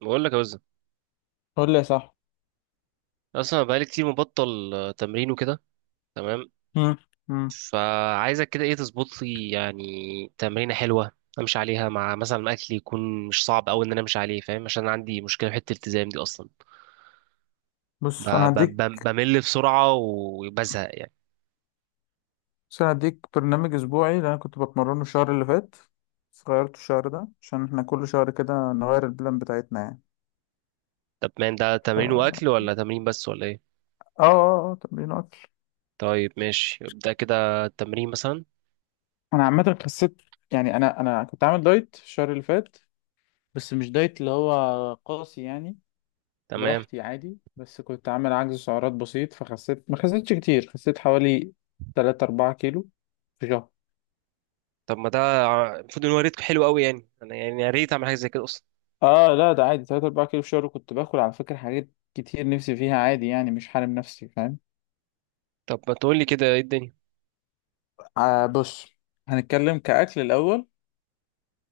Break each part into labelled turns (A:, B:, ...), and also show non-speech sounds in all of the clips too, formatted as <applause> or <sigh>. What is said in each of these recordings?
A: بقول لك يا وزن،
B: قول لي صح.
A: اصلا بقالي كتير مبطل تمرين وكده. تمام.
B: مم. مم.
A: فعايزك كده ايه تظبط لي يعني؟ تمرينه حلوه. امشي عليها مع مثلا اكل يكون مش صعب قوي ان انا امشي عليه فاهم، عشان أنا عندي مشكله في حته الالتزام دي اصلا.
B: بص انا هديك
A: بمل بسرعه وبزهق يعني.
B: بس أنا هديك برنامج اسبوعي اللي انا كنت بتمرنه الشهر اللي فات، بس غيرته الشهر ده عشان احنا كل شهر كده نغير البلان بتاعتنا يعني.
A: طب مان، ده
B: ف
A: تمرين
B: اه
A: واكل ولا تمرين بس ولا ايه؟
B: اه اه تمرين اكل.
A: طيب ماشي، ابدا كده التمرين مثلا.
B: انا عامه خسيت، يعني انا كنت عامل دايت الشهر اللي فات، بس مش دايت اللي هو قاسي يعني،
A: تمام.
B: براحتي عادي، بس كنت عامل عجز سعرات بسيط فخسيت، ما خسيتش كتير، خسيت حوالي 3 4 كيلو في شهر.
A: طب ما ده المفروض ان هو ريت حلو قوي يعني، انا يعني يا ريت اعمل حاجه زي كده اصلا.
B: اه لا، ده عادي 3 4 كيلو في الشهر، كنت باكل على فكرة حاجات كتير نفسي فيها عادي، يعني مش حارم نفسي فاهم.
A: طب ما تقول لي كده ايه الدنيا؟
B: آه بص، هنتكلم كأكل الأول.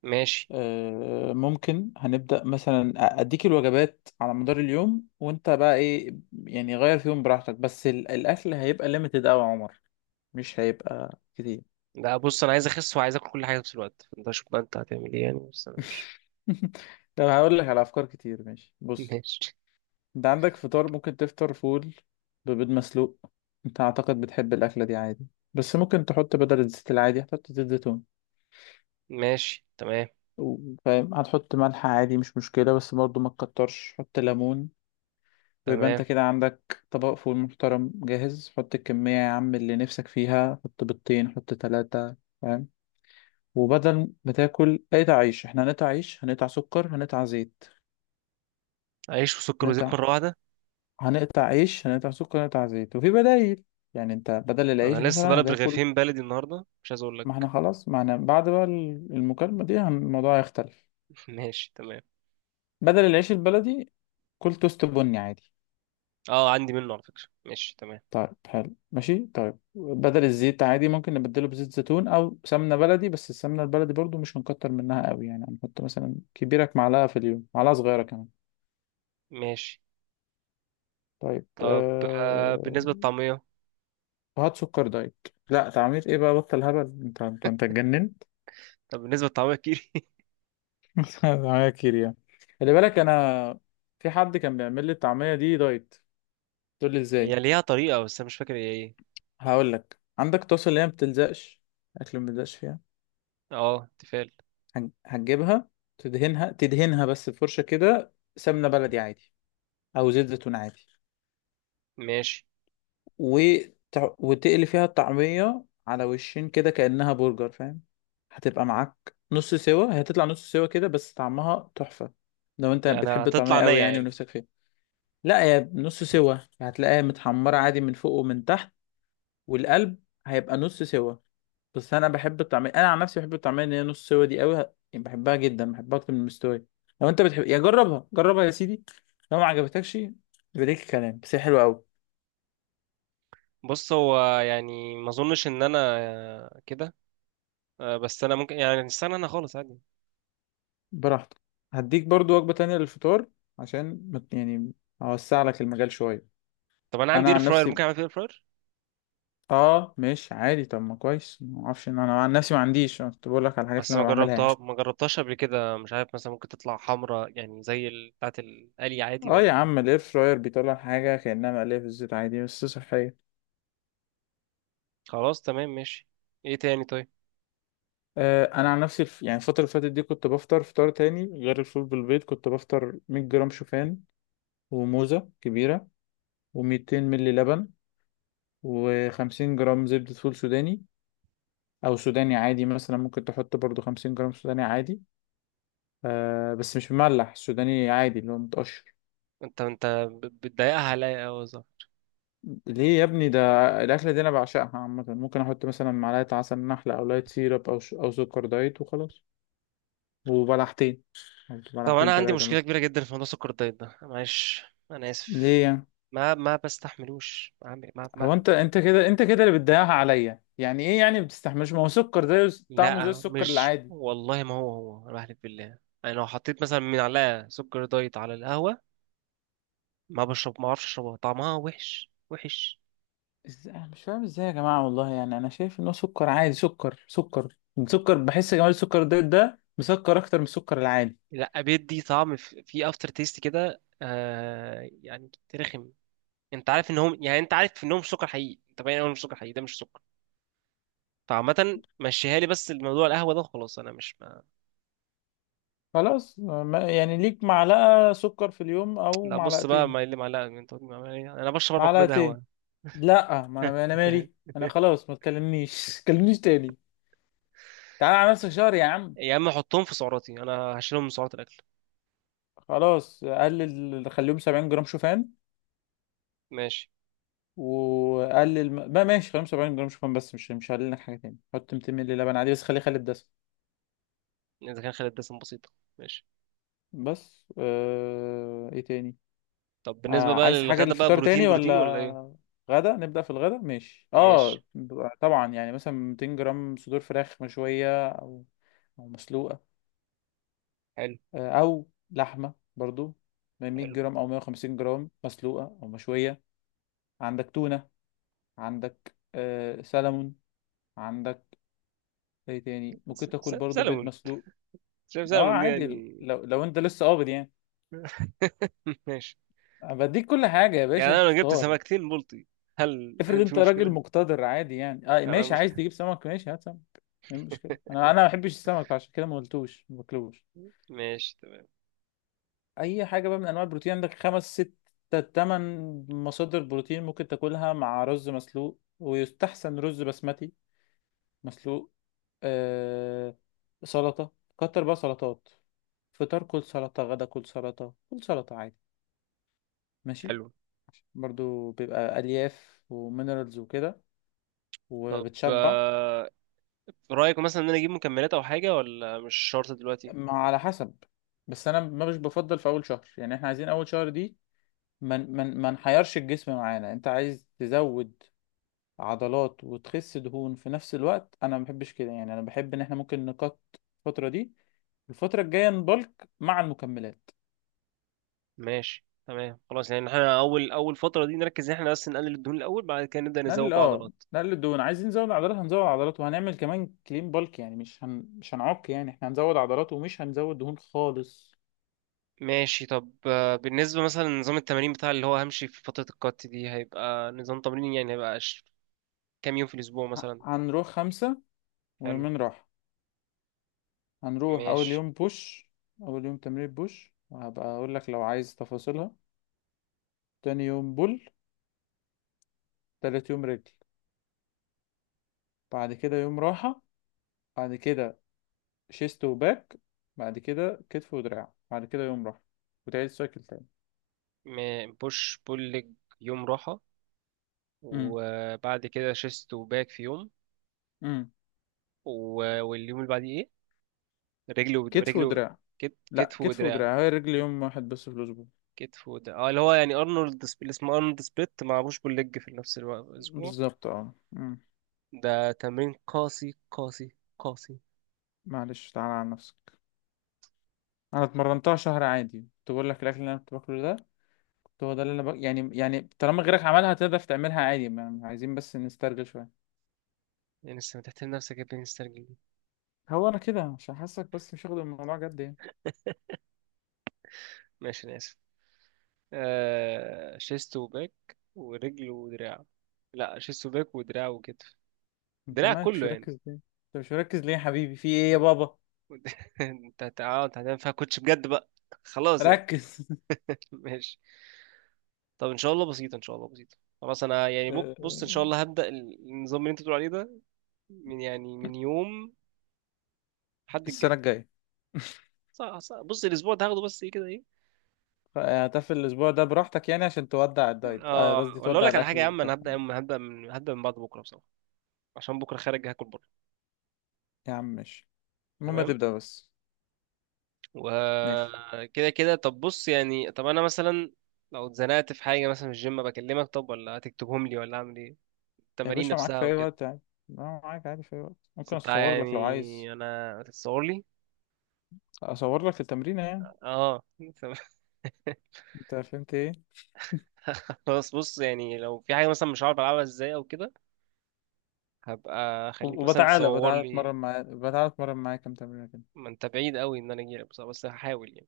A: ماشي.
B: آه، ممكن هنبدأ مثلا أديك الوجبات على مدار اليوم، وأنت بقى إيه، يعني غير فيهم براحتك، بس الأكل هيبقى ليميتد أوي يا عمر، مش هيبقى كتير.
A: لا بص، انا عايز اخس وعايز اكل كل حاجه في نفس الوقت، فانت شوف بقى انت هتعمل ايه يعني، بس انا مش.
B: <laughs> طب هقول لك على أفكار كتير، ماشي
A: <laughs>
B: بص.
A: ماشي.
B: انت عندك فطار ممكن تفطر فول ببيض مسلوق، انت اعتقد بتحب الاكله دي عادي، بس ممكن تحط بدل الزيت العادي هتحط زيت زيتون،
A: ماشي تمام.
B: فاهم، هتحط ملح عادي مش مشكله، بس برضه ما تكترش، حط ليمون. ويبقى انت
A: تمام.
B: كده عندك طبق فول محترم جاهز، حط الكميه يا عم اللي نفسك فيها، حط بيضتين، حط ثلاثه فاهم. وبدل ما تاكل قطع عيش، احنا هنقطع عيش، هنقطع سكر، هنقطع زيت.
A: عيش وسكر وزيت
B: هنقطع
A: مره واحده؟
B: هنقطع عيش، هنقطع سكر، هنقطع زيت، وفي بدايل، يعني انت بدل العيش
A: انا لسه
B: مثلا
A: ضارب
B: هتاكل...
A: رغيفين بلدي النهارده، مش عايز اقول
B: ما احنا
A: لك.
B: خلاص، ما احنا بعد بقى المكالمة دي الموضوع هيختلف.
A: <laughs> ماشي تمام.
B: بدل العيش البلدي، كل توست بني عادي.
A: اه، عندي منه على فكره، ماشي تمام.
B: طيب حلو ماشي، طيب بدل الزيت عادي ممكن نبدله بزيت زيتون او سمنة بلدي، بس السمنة البلدي برضو مش هنكتر منها قوي، يعني هنحط مثلا كبيرك معلقة في اليوم، معلقة صغيرة كمان.
A: ماشي.
B: طيب
A: طب بالنسبه للطعميه.
B: هات سكر دايت! لا تعمير ايه بقى، بطل هبل! انت اتجننت!
A: طب بالنسبه للطعميه كيري؟
B: <laughs> طعمية كتير يعني؟ خلي بالك، انا في حد كان بيعمل لي الطعمية دي دايت، تقول لي
A: <laughs> هي
B: ازاي؟
A: ليها طريقه، بس انا مش فاكر هي ايه.
B: هقول لك، عندك طاسة اللي هي ما بتلزقش، الاكل ما بيلزقش فيها،
A: اه، تفال.
B: هتجيبها تدهنها، تدهنها بس بفرشة كده سمنة بلدي عادي، او زيت زيتون عادي،
A: ماشي.
B: وتقلي فيها الطعمية على وشين كده كأنها برجر فاهم. هتبقى معاك نص سوا، هي هتطلع نص سوا كده، بس طعمها تحفة، لو انت
A: يعني
B: بتحب الطعمية
A: هتطلع نية
B: قوي يعني
A: يعني؟
B: ونفسك فيها. لا هي نص سوا، هتلاقيها متحمرة عادي من فوق ومن تحت، والقلب هيبقى نص سوا. بس انا بحب الطعميه، انا عن نفسي بحب الطعميه اللي هي نص سوا دي قوي، يعني بحبها جدا، بحبها اكتر من المستويه. لو انت بتحب، يا جربها جربها يا سيدي، لو ما عجبتكش يبقى ليك الكلام، بس هي حلوه قوي.
A: بص، هو يعني ما اظنش ان انا كده. آه، بس انا ممكن يعني استنى انا خالص عادي.
B: براحتك. هديك برضو وجبه تانية للفطار، عشان يعني اوسع لك المجال شويه.
A: طب انا عندي
B: انا
A: اير
B: عن
A: فراير،
B: نفسي
A: ممكن اعمل فيه اير فراير؟
B: اه، ماشي عادي، طب ما كويس، ما اعرفش ان انا عن نفسي ما عنديش، انا كنت بقول لك على الحاجات اللي
A: بس
B: انا بعملها يعني.
A: ما جربتهاش قبل كده، مش عارف مثلا ممكن تطلع حمرا يعني زي بتاعت القلي عادي
B: اه يا
A: ولا؟
B: عم، الاير فراير بيطلع حاجه كانها مقليه في الزيت عادي، بس صحيه.
A: خلاص تمام ماشي. ايه تاني طيب؟
B: آه، انا عن نفسي يعني الفتره اللي فاتت دي كنت بفطر فطار تاني غير الفول بالبيض، كنت بفطر 100 جرام شوفان، وموزه كبيره، و200 ملي لبن، و50 جرام زبده فول سوداني، او سوداني عادي، مثلا ممكن تحط برضو 50 جرام سوداني عادي. آه بس مش مملح، سوداني عادي اللي هو متقشر.
A: انت بتضايقها عليا قوي صح؟
B: ليه يا ابني ده؟ الاكله دي انا بعشقها عامه، ممكن احط مثلا معلقه عسل نحله، او لايت سيرب، او سكر دايت وخلاص، وبلحتين،
A: طب
B: بلحتين
A: انا عندي
B: ثلاثه
A: مشكله
B: مثلا.
A: كبيره جدا في موضوع سكر الدايت ده، معلش انا اسف.
B: ليه يعني؟
A: ما ما بستحملوش عم- ما ما
B: هو انت انت كده، انت كده اللي بتضيعها عليا، يعني ايه يعني ما بتستحملوش؟ ما هو سكر ده طعمه زي
A: لا
B: السكر
A: مش
B: العادي.
A: والله، ما هو انا بحلف بالله. انا لو حطيت مثلا من عليها سكر دايت على القهوه، ما بشرب ما اعرفش اشربها، طعمها وحش وحش.
B: انا مش فاهم ازاي يا جماعه والله، يعني انا شايف ان هو سكر عادي، سكر سكر، السكر بحس يا جماعه السكر ده ده مسكر اكتر من السكر العادي.
A: لا، بيدي طعم في افتر تيست كده يعني رخم. انت عارف انهم مش سكر حقيقي، انت باين انهم مش سكر حقيقي، ده مش سكر. فعامة، مشيها لي، بس الموضوع القهوة ده خلاص انا مش ما.
B: خلاص يعني ليك معلقه سكر في اليوم، او
A: لا بص بقى، ما
B: معلقتين.
A: اللي معلقة انت قلت معلقة إيه؟ انا بشرب اربع كوبايات
B: معلقتين؟
A: قهوة.
B: لا، ما انا انا مالي، انا
A: <laughs>
B: خلاص ما تكلمنيش <laughs> تكلمنيش تاني. تعالى على نفسك شهر يا عم!
A: يا عم حطهم في سعراتي، انا هشيلهم من سعرات الاكل.
B: خلاص قلل، خليهم 70 جرام شوفان.
A: ماشي.
B: وقلل بقى ماشي 75 جرام شوفان، بس مش مش هقلل لك حاجه تاني، حط 200 مللي لبن عادي، بس خليه خالي الدسم.
A: اذا كان خلال الدسم بسيطة. ماشي.
B: بس ايه تاني؟
A: طب بالنسبة بقى
B: عايز حاجه
A: للغدا بقى،
B: للفطار
A: بروتين
B: تاني
A: بروتين ولا ايه؟
B: ولا غدا؟ نبدا في الغدا ماشي
A: ماشي.
B: اه. طبعا، يعني مثلا 200 جرام صدور فراخ مشويه، او او مسلوقه.
A: حلو.
B: او لحمه برضو 100
A: حلو.
B: جرام او 150 جرام مسلوقه او مشويه. عندك تونه، عندك سلمون، عندك ايه تاني؟ ممكن تاكل برضو بيض
A: سلمون.
B: مسلوق.
A: شايف
B: اه
A: سلمون دي يعني؟
B: عادي، لو انت لسه قابض يعني.
A: <laughs> ماشي.
B: أنا بديك كل حاجه يا
A: يعني
B: باشا،
A: انا
B: انت
A: لو جبت
B: اختار.
A: سمكتين بلطي، هل
B: افرض
A: هيبقى في
B: انت راجل
A: مشكله؟
B: مقتدر عادي، يعني اه
A: انا.
B: ماشي عايز تجيب سمك، ماشي هات سمك. ايه المشكله؟
A: <laughs>
B: انا ما بحبش السمك عشان كده ما قلتوش، ما باكلوش.
A: ماشي تمام.
B: اي حاجه بقى من انواع البروتين، عندك خمس ست تمن مصادر بروتين، ممكن تاكلها مع رز مسلوق، ويستحسن رز بسمتي مسلوق. آه، سلطه، كتر بقى سلطات، فطار كل سلطه، غدا كل سلطه، كل سلطه عادي ماشي.
A: حلو.
B: برضو بيبقى ألياف ومينرالز وكده،
A: طب
B: وبتشبع.
A: رايك مثلا ان انا اجيب مكملات او حاجه ولا مش شرط دلوقتي؟
B: ما على حسب، بس أنا ما مش بفضل في أول شهر، يعني إحنا عايزين أول شهر دي ما من من ما نحيرش الجسم معانا. أنت عايز تزود عضلات وتخس دهون في نفس الوقت، أنا ما بحبش كده يعني، أنا بحب إن إحنا ممكن نقط الفترة دي، الفترة الجاية نبلك مع المكملات.
A: ماشي تمام. خلاص يعني احنا اول اول فتره دي نركز ان احنا بس نقلل الدهون الاول، بعد كده نبدا نزود
B: نقلل
A: بقى
B: اه،
A: عضلات.
B: نقلل الدهون، عايزين نزود عضلات، هنزود عضلات، وهنعمل كمان كلين بالك يعني، مش مش هنعك، يعني احنا هنزود عضلات ومش هنزود دهون خالص.
A: ماشي. طب بالنسبه مثلا لنظام التمارين بتاع اللي هو همشي في فتره الكات دي، هيبقى نظام تمرين يعني، هيبقى ش- كام يوم في الاسبوع مثلا؟
B: هنروح خمسة
A: حلو.
B: ويومين راحة. هنروح أول
A: ماشي.
B: يوم بوش، أول يوم تمرين بوش، وهبقى أقول لك لو عايز تفاصيلها. تاني يوم بول، تالت يوم رجل، بعد كده يوم راحة، بعد كده شيست وباك، بعد كده كتف ودراع، بعد كده يوم راحة، وتعيد السايكل تاني.
A: بوش بول ليج، يوم راحه،
B: امم.
A: وبعد كده شيست وباك في يوم.
B: امم.
A: واليوم اللي بعديه ايه؟ رجل ود-
B: كتف
A: رجل
B: ودراع. لا،
A: كتف
B: كتف
A: ودراع.
B: ودراع، هي الرجل يوم واحد بس في الأسبوع.
A: كتف ودراع، اللي هو يعني اللي اسمه ارنولد سبليت مع بوش بول ليج في نفس الوقت الاسبوع.
B: بالظبط اه. امم.
A: ده تمرين قاسي قاسي قاسي.
B: معلش، تعالى على نفسك. أنا اتمرنتها شهر عادي، كنت بقول لك الأكل اللي أنا كنت باكله ده، هو ده اللي انا يعني، يعني طالما غيرك عملها تقدر تعملها عادي، ما عايزين بس نسترجل شويه.
A: يعني لسه بتحترم نفسك يا ابني مسترجل دي؟
B: هو انا كده عشان حاسك بس مش واخد الموضوع جد يعني.
A: ماشي، انا اسف. آه، شيست وباك ورجل ودراع. لا، شيست وباك ودراع وكتف.
B: انت
A: دراع
B: مالك مش
A: كله يعني.
B: مركز ليه، انت مش مركز ليه يا حبيبي، في ايه يا بابا؟
A: <laughs> انت انت آه، أنت هتعمل فيها كوتش بجد بقى. خلاص يعني.
B: ركز! <laughs>
A: ماشي. طب ان شاء الله بسيطه، ان شاء الله بسيطه. خلاص انا يعني بص ان شاء
B: آه،
A: الله هبدا النظام اللي انت بتقول عليه ده، من يوم الحد
B: السنه
A: الجاي.
B: الجايه.
A: صح صح، بص الاسبوع ده هاخده بس ايه كده ايه.
B: <laughs> هتقفل الاسبوع ده براحتك، يعني عشان تودع الدايت، آه،
A: اه،
B: قصدي
A: ولا اقول
B: تودع
A: لك على حاجه يا
B: الاكل
A: عم، انا
B: ده.
A: هبدا من بعد بكره بصراحه، عشان بكره خارج هاكل بره.
B: يا عم ماشي، المهم
A: تمام.
B: تبدا بس. ماشي
A: وكده كده طب بص يعني، طب انا مثلا لو اتزنقت في حاجه مثلا في الجيم بكلمك، طب ولا هتكتبهم لي ولا اعمل ايه؟
B: يا
A: التمارين
B: باشا، معاك
A: نفسها
B: في اي
A: وكده.
B: وقت عادي. لا، معاك عادي في اي وقت،
A: بس
B: ممكن
A: انت
B: اصور لك لو عايز،
A: يعني انا هتتصور لي؟
B: اصور لك التمرين يعني،
A: اه. <laughs>
B: انت فهمت ايه؟
A: <laughs> خلاص بص يعني لو في حاجة مثلا مش عارف ألعبها ازاي أو كده، هبقى أخليك مثلا
B: وبتعالى
A: تصور
B: بتعالى
A: لي.
B: اتمرن معاه، بتعالى اتمرن معاه كام تمرينة كده.
A: ما أنت بعيد أوي إن أنا أجيلك، بس هحاول يعني،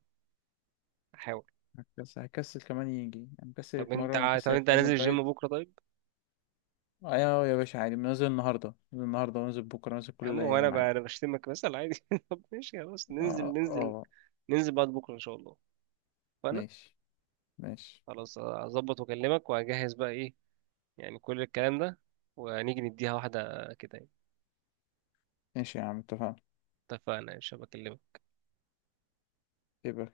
A: هحاول.
B: هكسل كمان، يجي يعني مكسل يتمرن،
A: طب
B: مكسل
A: أنت هنزل
B: يعمل
A: الجيم
B: دايت.
A: بكرة طيب؟
B: ايوه أيوه يا باشا عادي، نازل النهارده، نازل النهارده ونازل بكره، نازل
A: يا
B: كل
A: عم هو أنا
B: ايام
A: ب-
B: عادي.
A: أنا بشتمك مثلا عادي. <laughs> طب ماشي خلاص، ننزل
B: اه
A: ننزل،
B: اه
A: ننزل بعد بكرة إن شاء الله. فأنا.
B: ماشي. ماشي.
A: خلاص هظبط وأكلمك، وهجهز بقى إيه يعني، كل الكلام ده، ونيجي نديها واحدة كده يعني.
B: ماشي يا عم، اتفقنا.
A: اتفقنا يا شباب، أكلمك.
B: يبقى